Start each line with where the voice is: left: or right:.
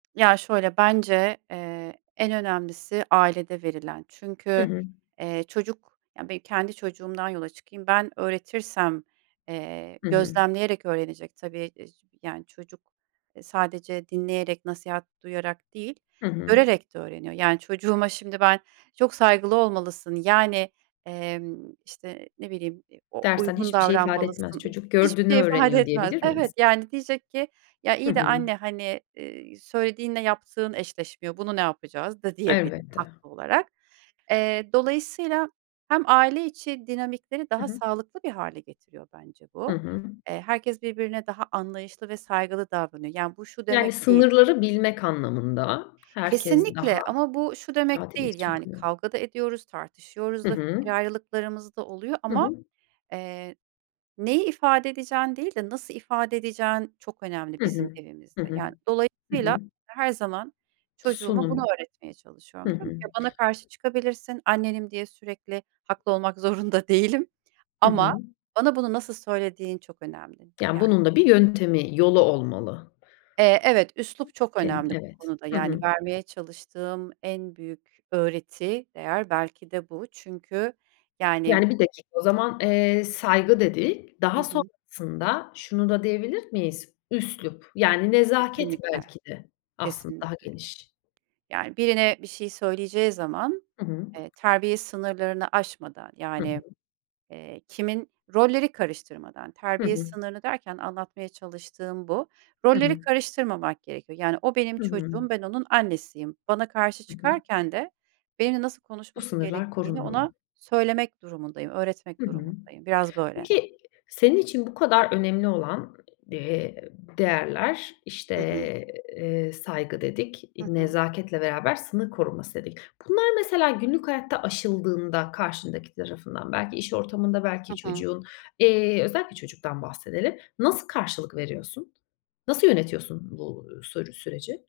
right: Ya, şöyle: Bence, eee, en önemlisi ailede verilen.
left: Hı
right: Çünkü,
left: hı.
right: eee, çocuk, ya benim kendi çocuğumdan yola çıkayım, ben öğretirsem, eee,
left: Hı hı.
right: gözlemleyerek öğrenecek, tabii, [unintelligible] yani çocuk, eee, sadece dinleyerek nasihat duyarak değil,
left: Hı hı.
right: görerek de öğreniyor. Yani çocuğuma şimdi ben çok saygılı olmalısın, yani, emm, işte, ne bileyim e o
left: Dersen
right: uygun
left: hiçbir şey ifade etmez.
right: davranmalısın,
left: Çocuk gördüğünü
right: hiçbir şey ifade
left: öğreniyor
right: etmez
left: diyebilir miyiz?
right: Evet, yani diyecek ki "Ya,
left: Hı
right: iyi de
left: hı.
right: anne hani, iii, söylediğinle yaptığın eşleşmiyor, bunu ne yapacağız." da diyebilir
left: Elbette.
right: haklı olarak. Eee, dolayısıyla hem aile içi dinamikleri
left: Hı
right: daha
left: hı.
right: sağlıklı bir hâle getiriyor bence
left: Hı
right: bu.
left: hı.
right: Eee, herkes birbirine daha anlayışlı ve saygılı davranıyor. Yani bu şu
left: Yani
right: demek değil.
left: sınırları bilmek anlamında herkes daha
right: Kesinlikle ama bu şu
left: rahat
right: demek değil
left: iletişim
right: yani
left: kuruyor.
right: kavga da ediyoruz, tartışıyoruz
left: Hı
right: da
left: hı.
right: fikir ayrılıklarımız da oluyor
left: Hı
right: ama,
left: hı.
right: eee, neyi ifade edeceğin değil de nasıl ifade edeceğin çok önemli
left: Hı
right: bizim
left: hı. Hı
right: evimizde.
left: hı.
right: Yani
left: Hı
right: dolayısıyla
left: hı.
right: her zaman çocuğuma bunu
left: Sunum.
right: öğretmeye
left: Hı
right: çalışıyorum. Diyorum
left: hı.
right: ki "Ya, bana karşı çıkabilirsin, annenim diye sürekli haklı olmak zorunda değilim
left: Hı
right: ama
left: hı.
right: bana bunu nasıl söylediğin çok önemli."
left: Yani
right: Ya
left: bunun da bir yöntemi, yolu olmalı.
right: Eee, evet, üslup
left: [unintelligible]
right: çok
left: Ken
right: önemli bu
left: Evet.
right: konuda
left: Hı hı.
right: yani vermeye çalıştığım en büyük öğreti değer belki de bu. Çünkü yani
left: Yani 1 dakika o zaman, eee, "saygı" dedik.
right: Hı
left: Daha
right: hı.
left: sonrasında şunu da diyebilir miyiz? Üslup yani nezaket
right: Kesinlikle,
left: belki de aslında daha
right: kesinlikle.
left: geniş.
right: Yani birine bir şey söyleyeceği zaman,
left: Hı hı.
right: eee, terbiye sınırlarını aşmadan
left: Hı hı.
right: yani, eee, kimin rolleri karıştırmadan,
left: Hı
right: terbiye
left: hı.
right: sınırını derken anlatmaya çalıştığım bu,
left: Hı
right: rolleri
left: hı.
right: karıştırmamak gerekiyor. Yani o benim
left: Hı hı.
right: çocuğum, ben onun annesiyim. Bana karşı
left: Hı hı.
right: çıkarken de benimle nasıl
left: Bu
right: konuşması
left: sınırlar
right: gerektiğini ona
left: korunmalı.
right: söylemek durumundayım, öğretmek
left: Hı hı.
right: durumundayım. Biraz böyle.
left: Peki senin için bu kadar önemli olan, eee, değerler, işte,
right: Hı hı.
left: eee, "saygı" dedik,
right: Hı
left: i
right: hı.
left: "nezaketle beraber sınır koruması" dedik. Bunlar mesela günlük hayatta aşıldığında karşındaki tarafından belki iş ortamında belki
right: Hı hı.
left: çocuğun, eee, özellikle çocuktan bahsedelim. Nasıl karşılık veriyorsun? Nasıl yönetiyorsun bu, uuu, sü süreci?